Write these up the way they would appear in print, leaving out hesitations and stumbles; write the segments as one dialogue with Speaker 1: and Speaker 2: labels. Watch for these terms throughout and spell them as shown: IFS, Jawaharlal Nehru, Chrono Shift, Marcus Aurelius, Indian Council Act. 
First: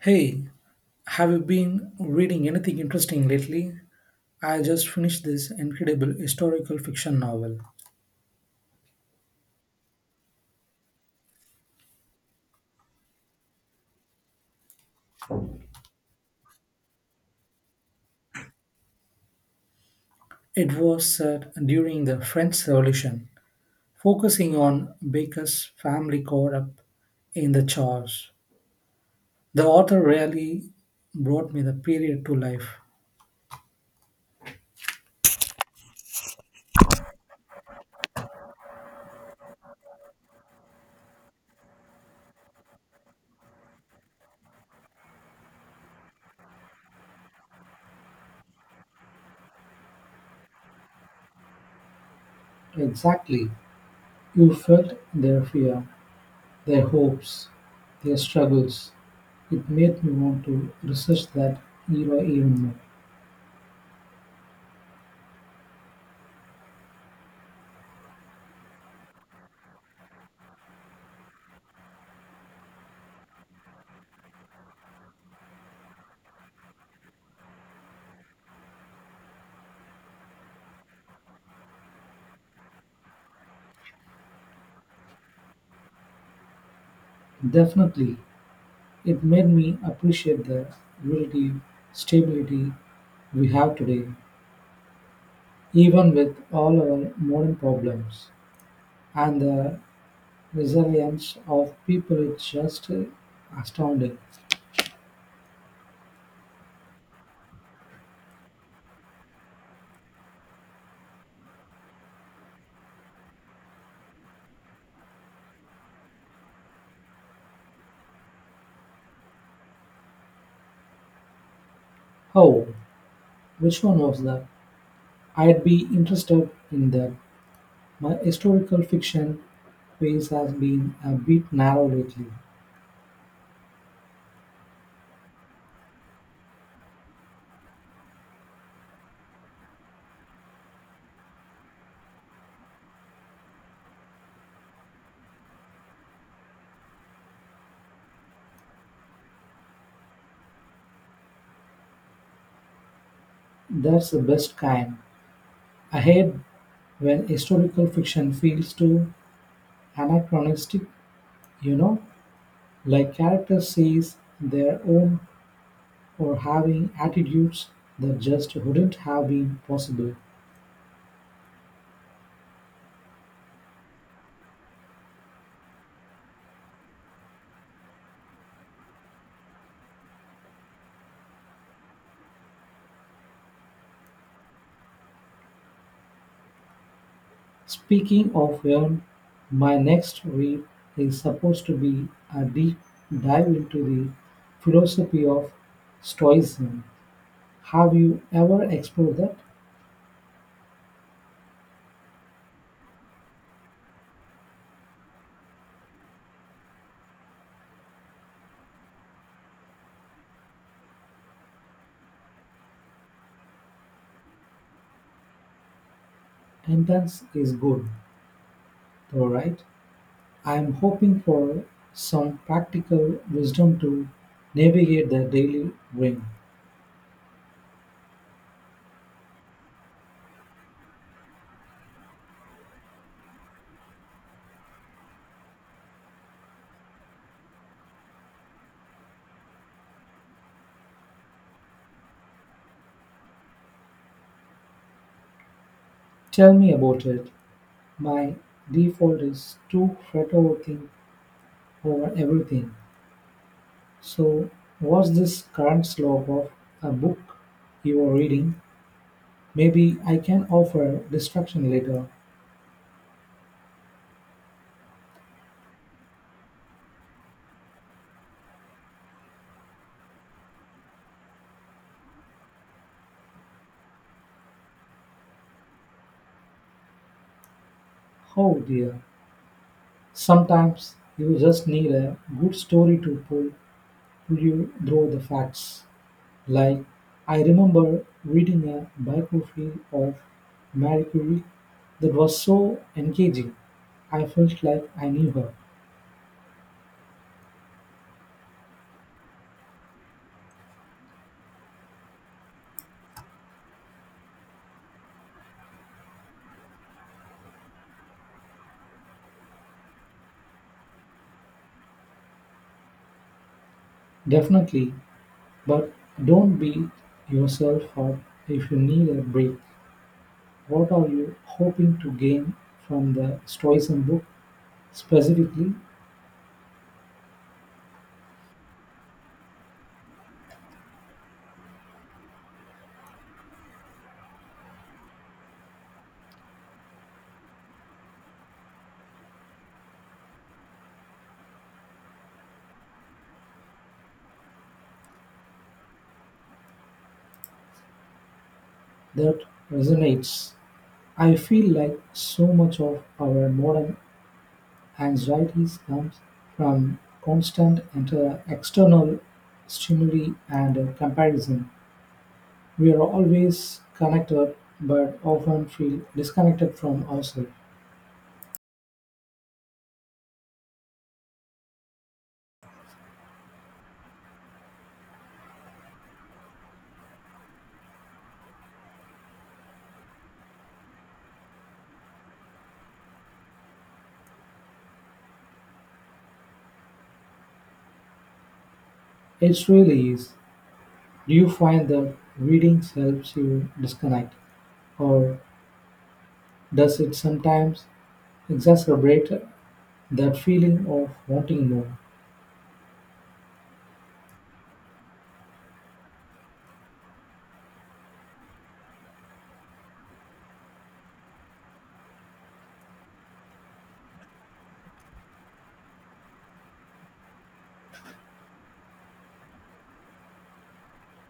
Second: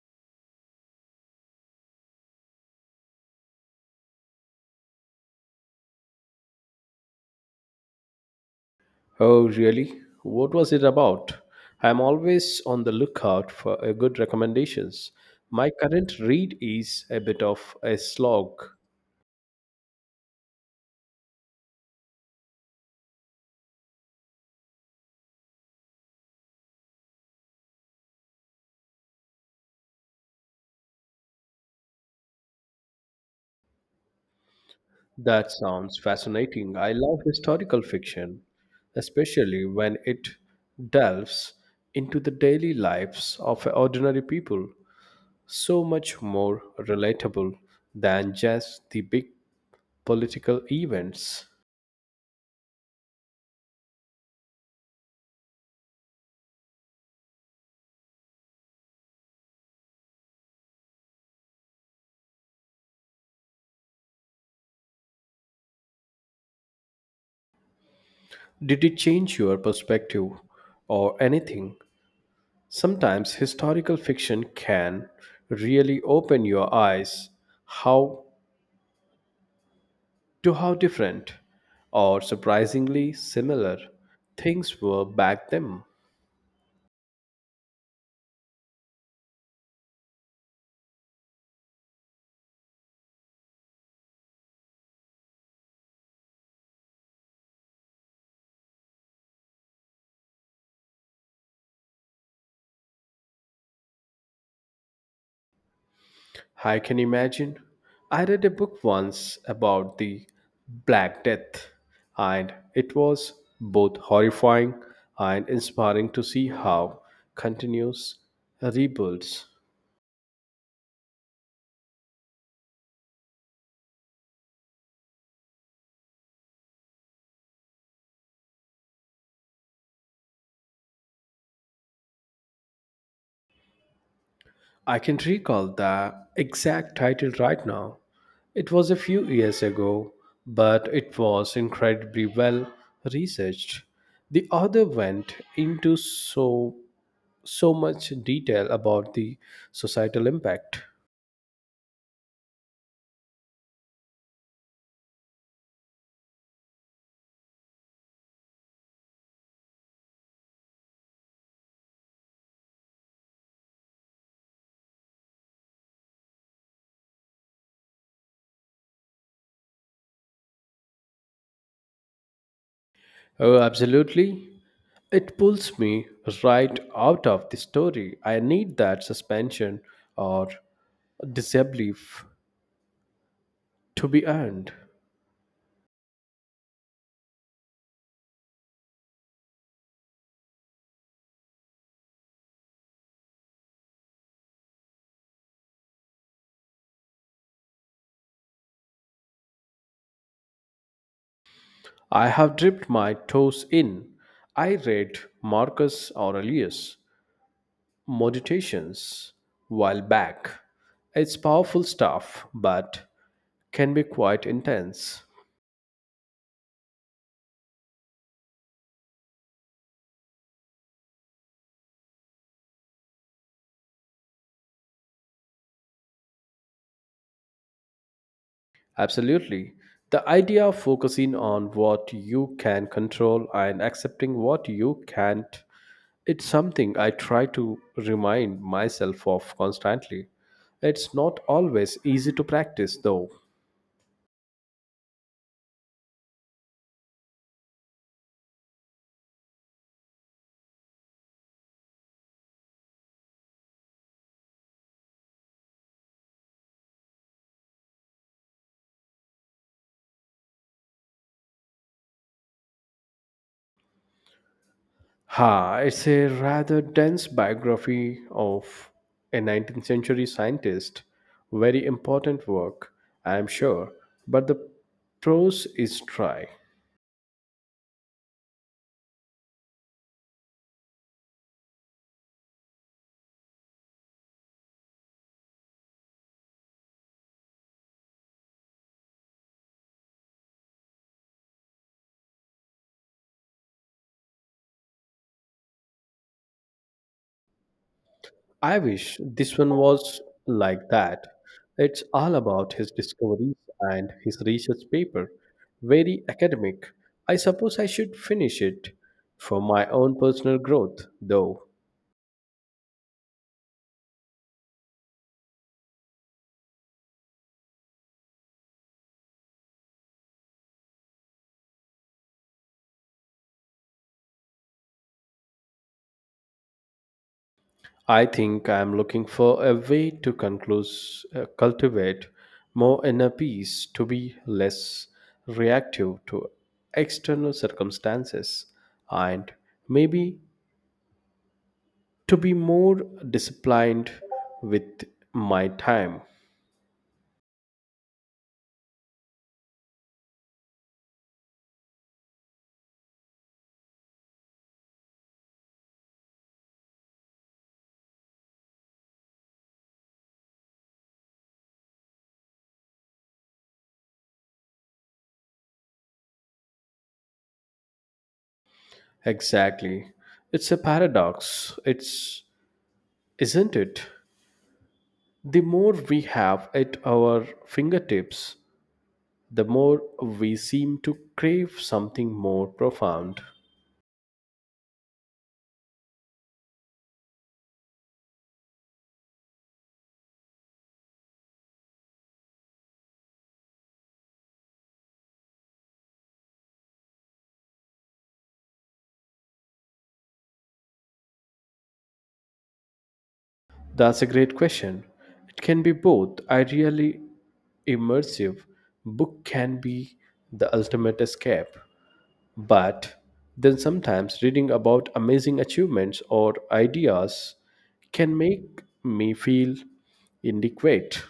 Speaker 1: Hey, have you been reading anything interesting lately? I just finished this incredible historical fiction novel.
Speaker 2: Oh, really? What was it about? I'm always on the lookout for good recommendations. My current read is a bit of a slog.
Speaker 1: It was set during the French Revolution, focusing on Baker's family caught up in the chores. The author really brought me the period to life.
Speaker 2: That sounds fascinating. I love historical fiction, especially when it delves into the daily lives of ordinary people. So much more relatable than just the big political events.
Speaker 1: Exactly. You felt their fear, their hopes, their struggles. It made me want to research that era even
Speaker 2: Did it change your perspective or anything? Sometimes historical fiction can really open your eyes how to how different or surprisingly similar things were back then.
Speaker 1: more. Definitely. It made me appreciate the relative stability we have today, even with all our modern problems, and the resilience of people is just astounding.
Speaker 2: I can imagine. I read a book once about the Black Death, and it was both horrifying and inspiring to see how continuous rebuilds.
Speaker 1: Oh, which one was that? I'd be interested in that. My historical fiction pace has been a bit narrow lately.
Speaker 2: I can recall the exact title right now. It was a few years ago, but it was incredibly well researched. The author went into so much detail about the societal impact.
Speaker 1: That's the best kind. I hate when historical fiction feels too anachronistic, you know? Like characters sees their own or having attitudes that just wouldn't have been possible.
Speaker 2: Oh, absolutely. It pulls me right out of the story. I need that suspension or disbelief to be earned.
Speaker 1: Speaking of Verne, my next read is supposed to be a deep dive into the philosophy of Stoicism. Have you ever explored that?
Speaker 2: I have dipped my toes in. I read Marcus Aurelius meditations while back. It's powerful stuff, but can be quite intense.
Speaker 1: Intense is good, though, right? I am hoping for some practical wisdom to navigate the daily ring.
Speaker 2: Absolutely. The idea of focusing on what you can control and accepting what you can't, it's something I try to remind myself of constantly. It's not always easy to practice, though.
Speaker 1: Tell me about it. My default is to fretworking over everything, so what's this current slope of a book you're reading? Maybe I can offer distraction later.
Speaker 2: Ha, it's a rather dense biography of a 19th century scientist. Very important work, I am sure, but the prose is dry.
Speaker 1: Oh dear. Sometimes you just need a good story to pull you through the facts. Like, I remember reading a biography of Marie Curie that was so engaging. I felt like I knew her.
Speaker 2: I wish this one was like that. It's all about his discoveries and his research paper. Very academic. I suppose I should finish it for my own personal growth, though.
Speaker 1: Definitely. But don't beat yourself up if you need a break. What are you hoping to gain from the Stoicism book specifically
Speaker 2: I think I am looking for a way to cultivate more inner peace, to be less reactive to external circumstances, and maybe to be more disciplined with my time.
Speaker 1: that resonates? I feel like so much of our modern anxieties comes from constant external stimuli and comparison. We are always connected but often feel disconnected from ourselves.
Speaker 2: Exactly. It's a paradox. It's Isn't it? The more we have at our fingertips, the more we seem to crave something more profound.
Speaker 1: It really is. Do you find that reading helps you disconnect, or does it sometimes exacerbate that feeling of wanting more?
Speaker 2: That's a great question. It can be both. Ideally, immersive book can be the ultimate escape, but then sometimes reading about amazing achievements or ideas can make me feel inadequate.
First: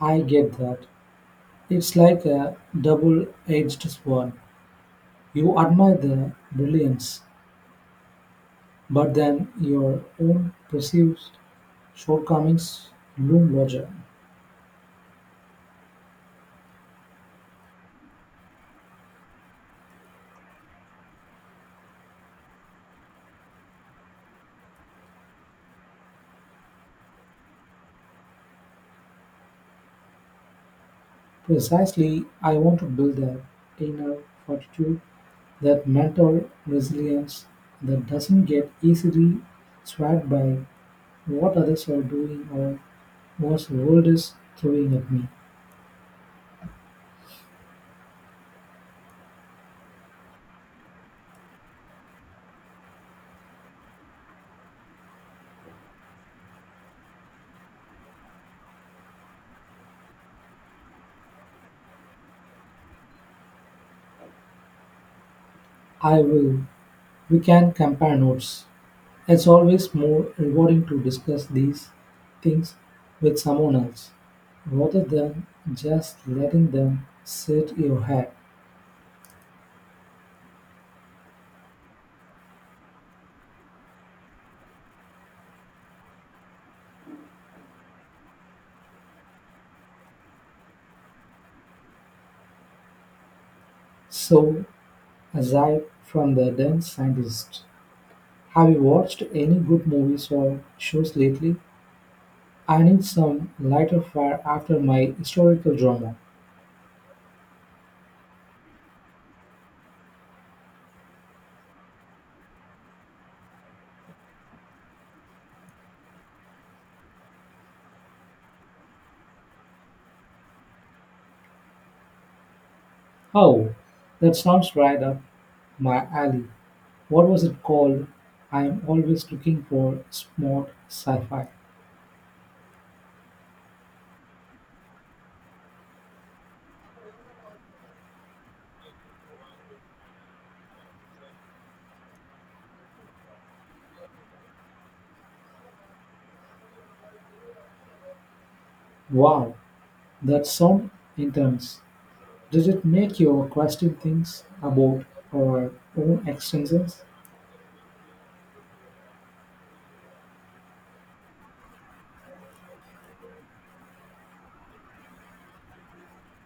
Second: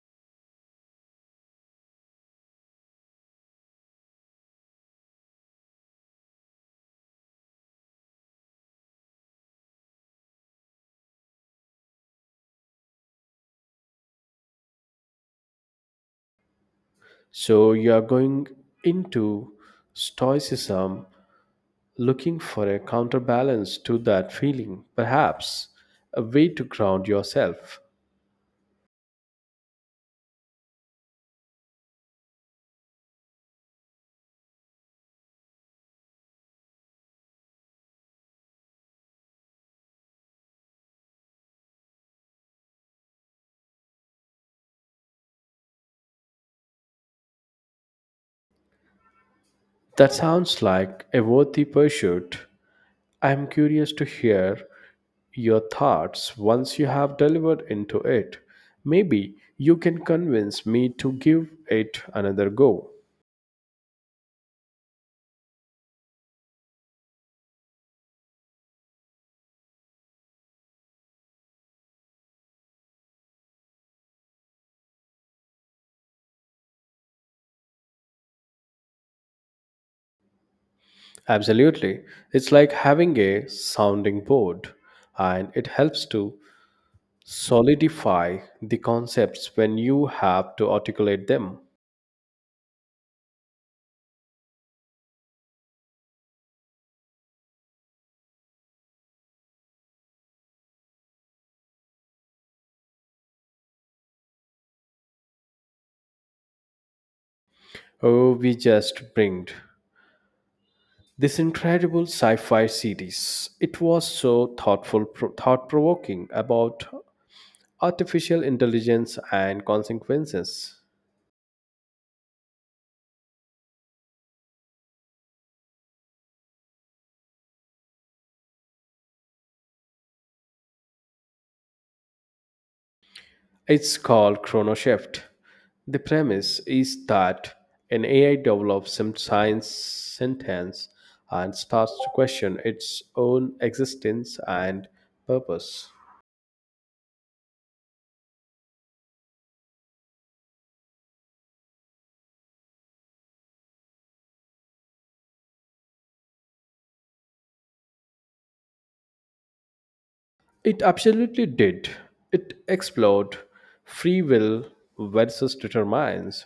Speaker 1: I get that. It's like a double edged sword. You admire the brilliance, but then your own perceived shortcomings loom larger.
Speaker 2: So you are going into stoicism looking for a counterbalance to that feeling, perhaps a way to ground yourself.
Speaker 1: Precisely, I want to build that inner fortitude, that mental resilience that doesn't get easily swamped by what others are doing or what the world is throwing at me.
Speaker 2: That sounds like a worthy pursuit. I am curious to hear your thoughts once you have delivered into it. Maybe you can convince me to give it another go.
Speaker 1: I will. We can compare notes. It's always more rewarding to discuss these things with someone else rather than just letting them sit in your head.
Speaker 2: Absolutely. It's like having a sounding board, and it helps to solidify the concepts when you have to articulate them.
Speaker 1: So, aside from the dense scientist, have you watched any good movies or shows lately? I need some lighter fare after my historical drama.
Speaker 2: Oh, we just bringed this incredible sci-fi series. It was so thoughtful, thought-provoking about artificial intelligence and consequences.
Speaker 1: Oh, that sounds right up my alley. What was it called? I'm always looking for smart sci-fi.
Speaker 2: It's called Chrono Shift. The premise is that an AI develops some science sentence and starts to question its own existence and purpose.
Speaker 1: Wow, that sound intense. Did it make you question things about our own existence?
Speaker 2: It absolutely did. It explored free will versus determines.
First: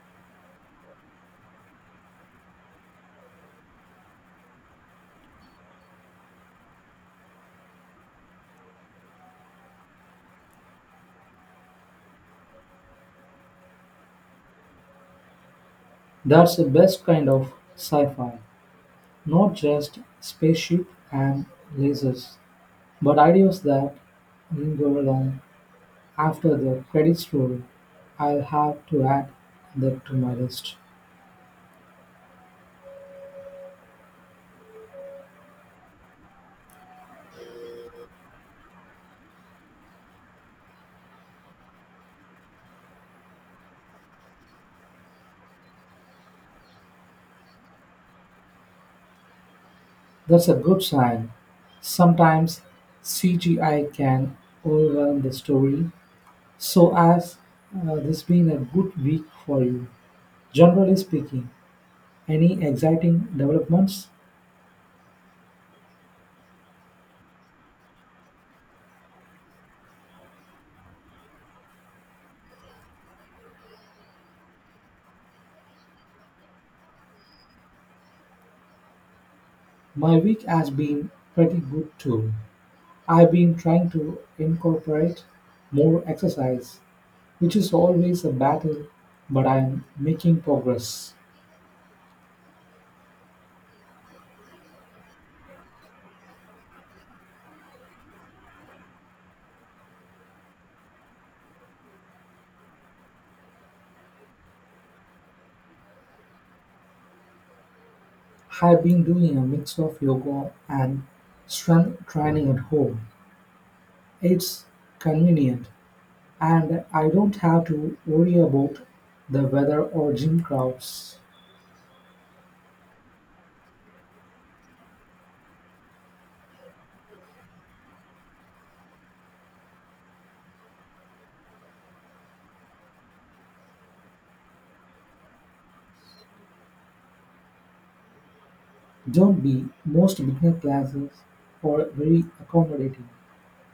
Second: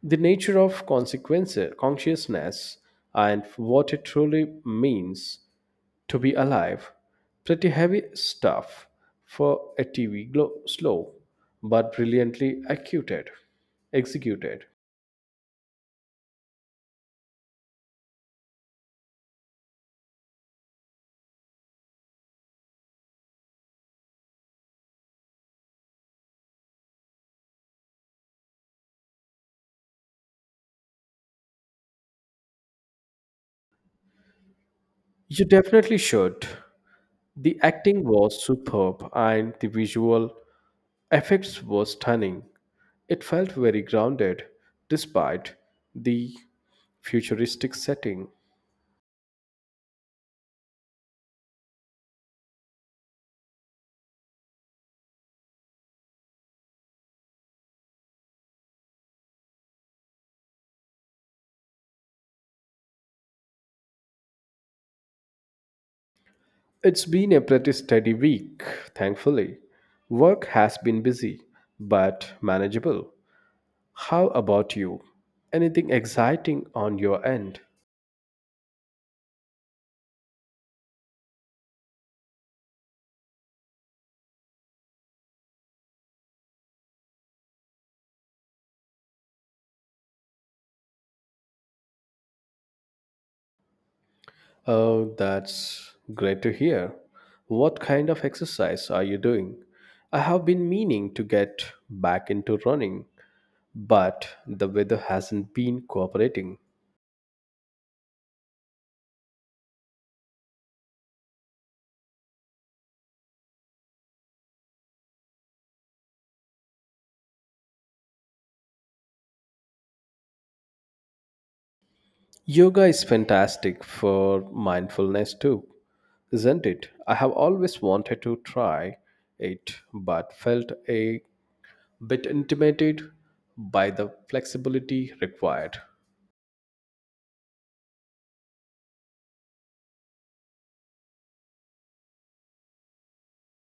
Speaker 2: The nature of consciousness and what it truly means to be alive. Pretty heavy stuff for a TV glow, slow, but brilliantly executed.
Speaker 1: That's the best kind of sci-fi. Not just spaceship and lasers, but ideas that linger long after the credits roll. I'll have to add that to my list.
Speaker 2: You definitely should. The acting was superb and the visual effects were stunning. It felt very grounded despite the futuristic setting.
Speaker 1: That's a good sign. Sometimes CGI can overwhelm the story. So, has this been a good week for you? Generally speaking, any exciting developments?
Speaker 2: It's been a pretty steady week, thankfully. Work has been busy, but manageable. How about you? Anything exciting on your end?
Speaker 1: My week has been pretty good too. I've been trying to incorporate more exercise, which is always a battle, but I'm making progress.
Speaker 2: Oh, that's great to hear. What kind of exercise are you doing? I have been meaning to get back into running, but the weather hasn't been cooperating.
Speaker 1: I've been doing a mix of yoga and strength training at home. It's convenient, and I don't have to worry about the weather or gym crowds.
Speaker 2: Yoga is fantastic for mindfulness too, isn't it? I have always wanted to try it but felt a bit intimidated by the flexibility required.
Speaker 1: Don't be, most beginner classes are very accommodating,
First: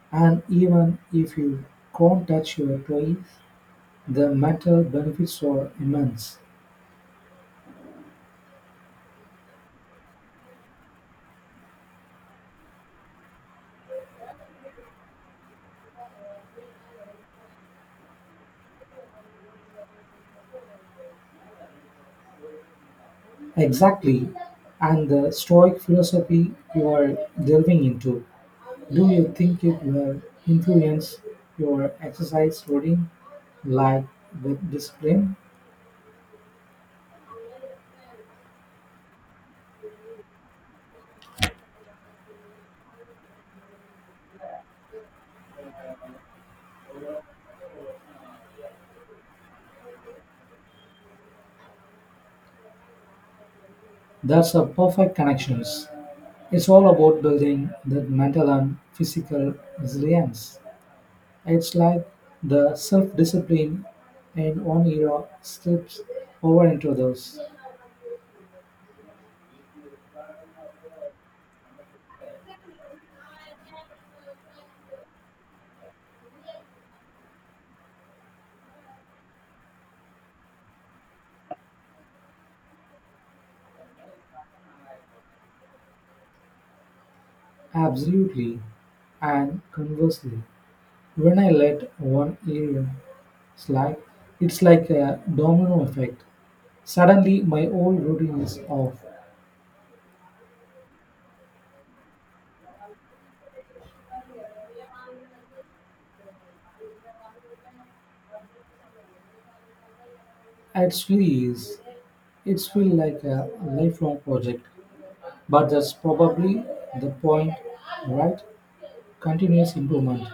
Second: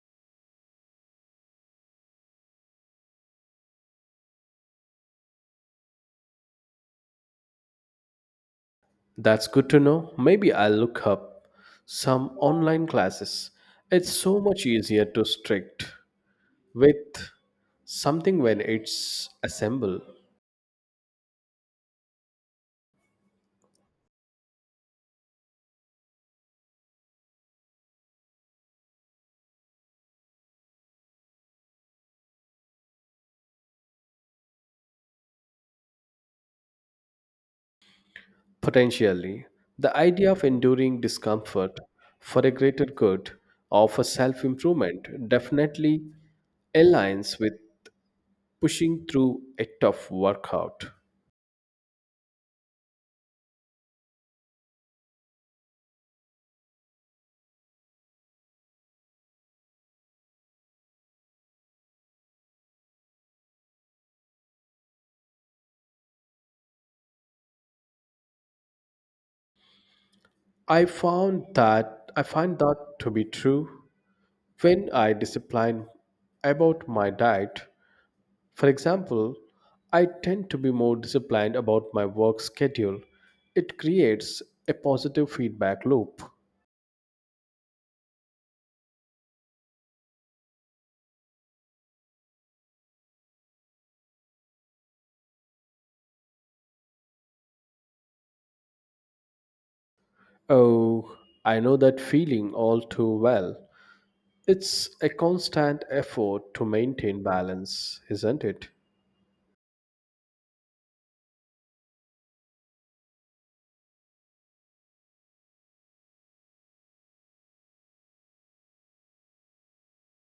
Speaker 1: and even if you can't touch your toes, the mental benefits are immense.
Speaker 2: That's good to know. Maybe I'll look up some online classes. It's so much easier to strict with something when it's assembled.
Speaker 1: Exactly, and the Stoic philosophy you are delving into. Do you think it will influence your exercise routine, like with discipline?
Speaker 2: Potentially, the idea of enduring discomfort for a greater good or for self improvement definitely aligns with pushing through a tough workout.
Speaker 1: That's a perfect connections. It's all about building that mental and physical resilience. It's like the self-discipline in one era slips over into those.
Speaker 2: I find that to be true when I discipline about my diet. For example, I tend to be more disciplined about my work schedule. It creates a positive feedback loop.
Speaker 1: Absolutely. And conversely, when I let one area slide, it's like a domino effect. Suddenly, my old routine is off.
Speaker 2: Oh, I know that feeling all too well. It's a constant effort to maintain balance, isn't it?
Speaker 1: It really is. It's feel like a lifelong project. But that's probably the point, right? Continuous improvement.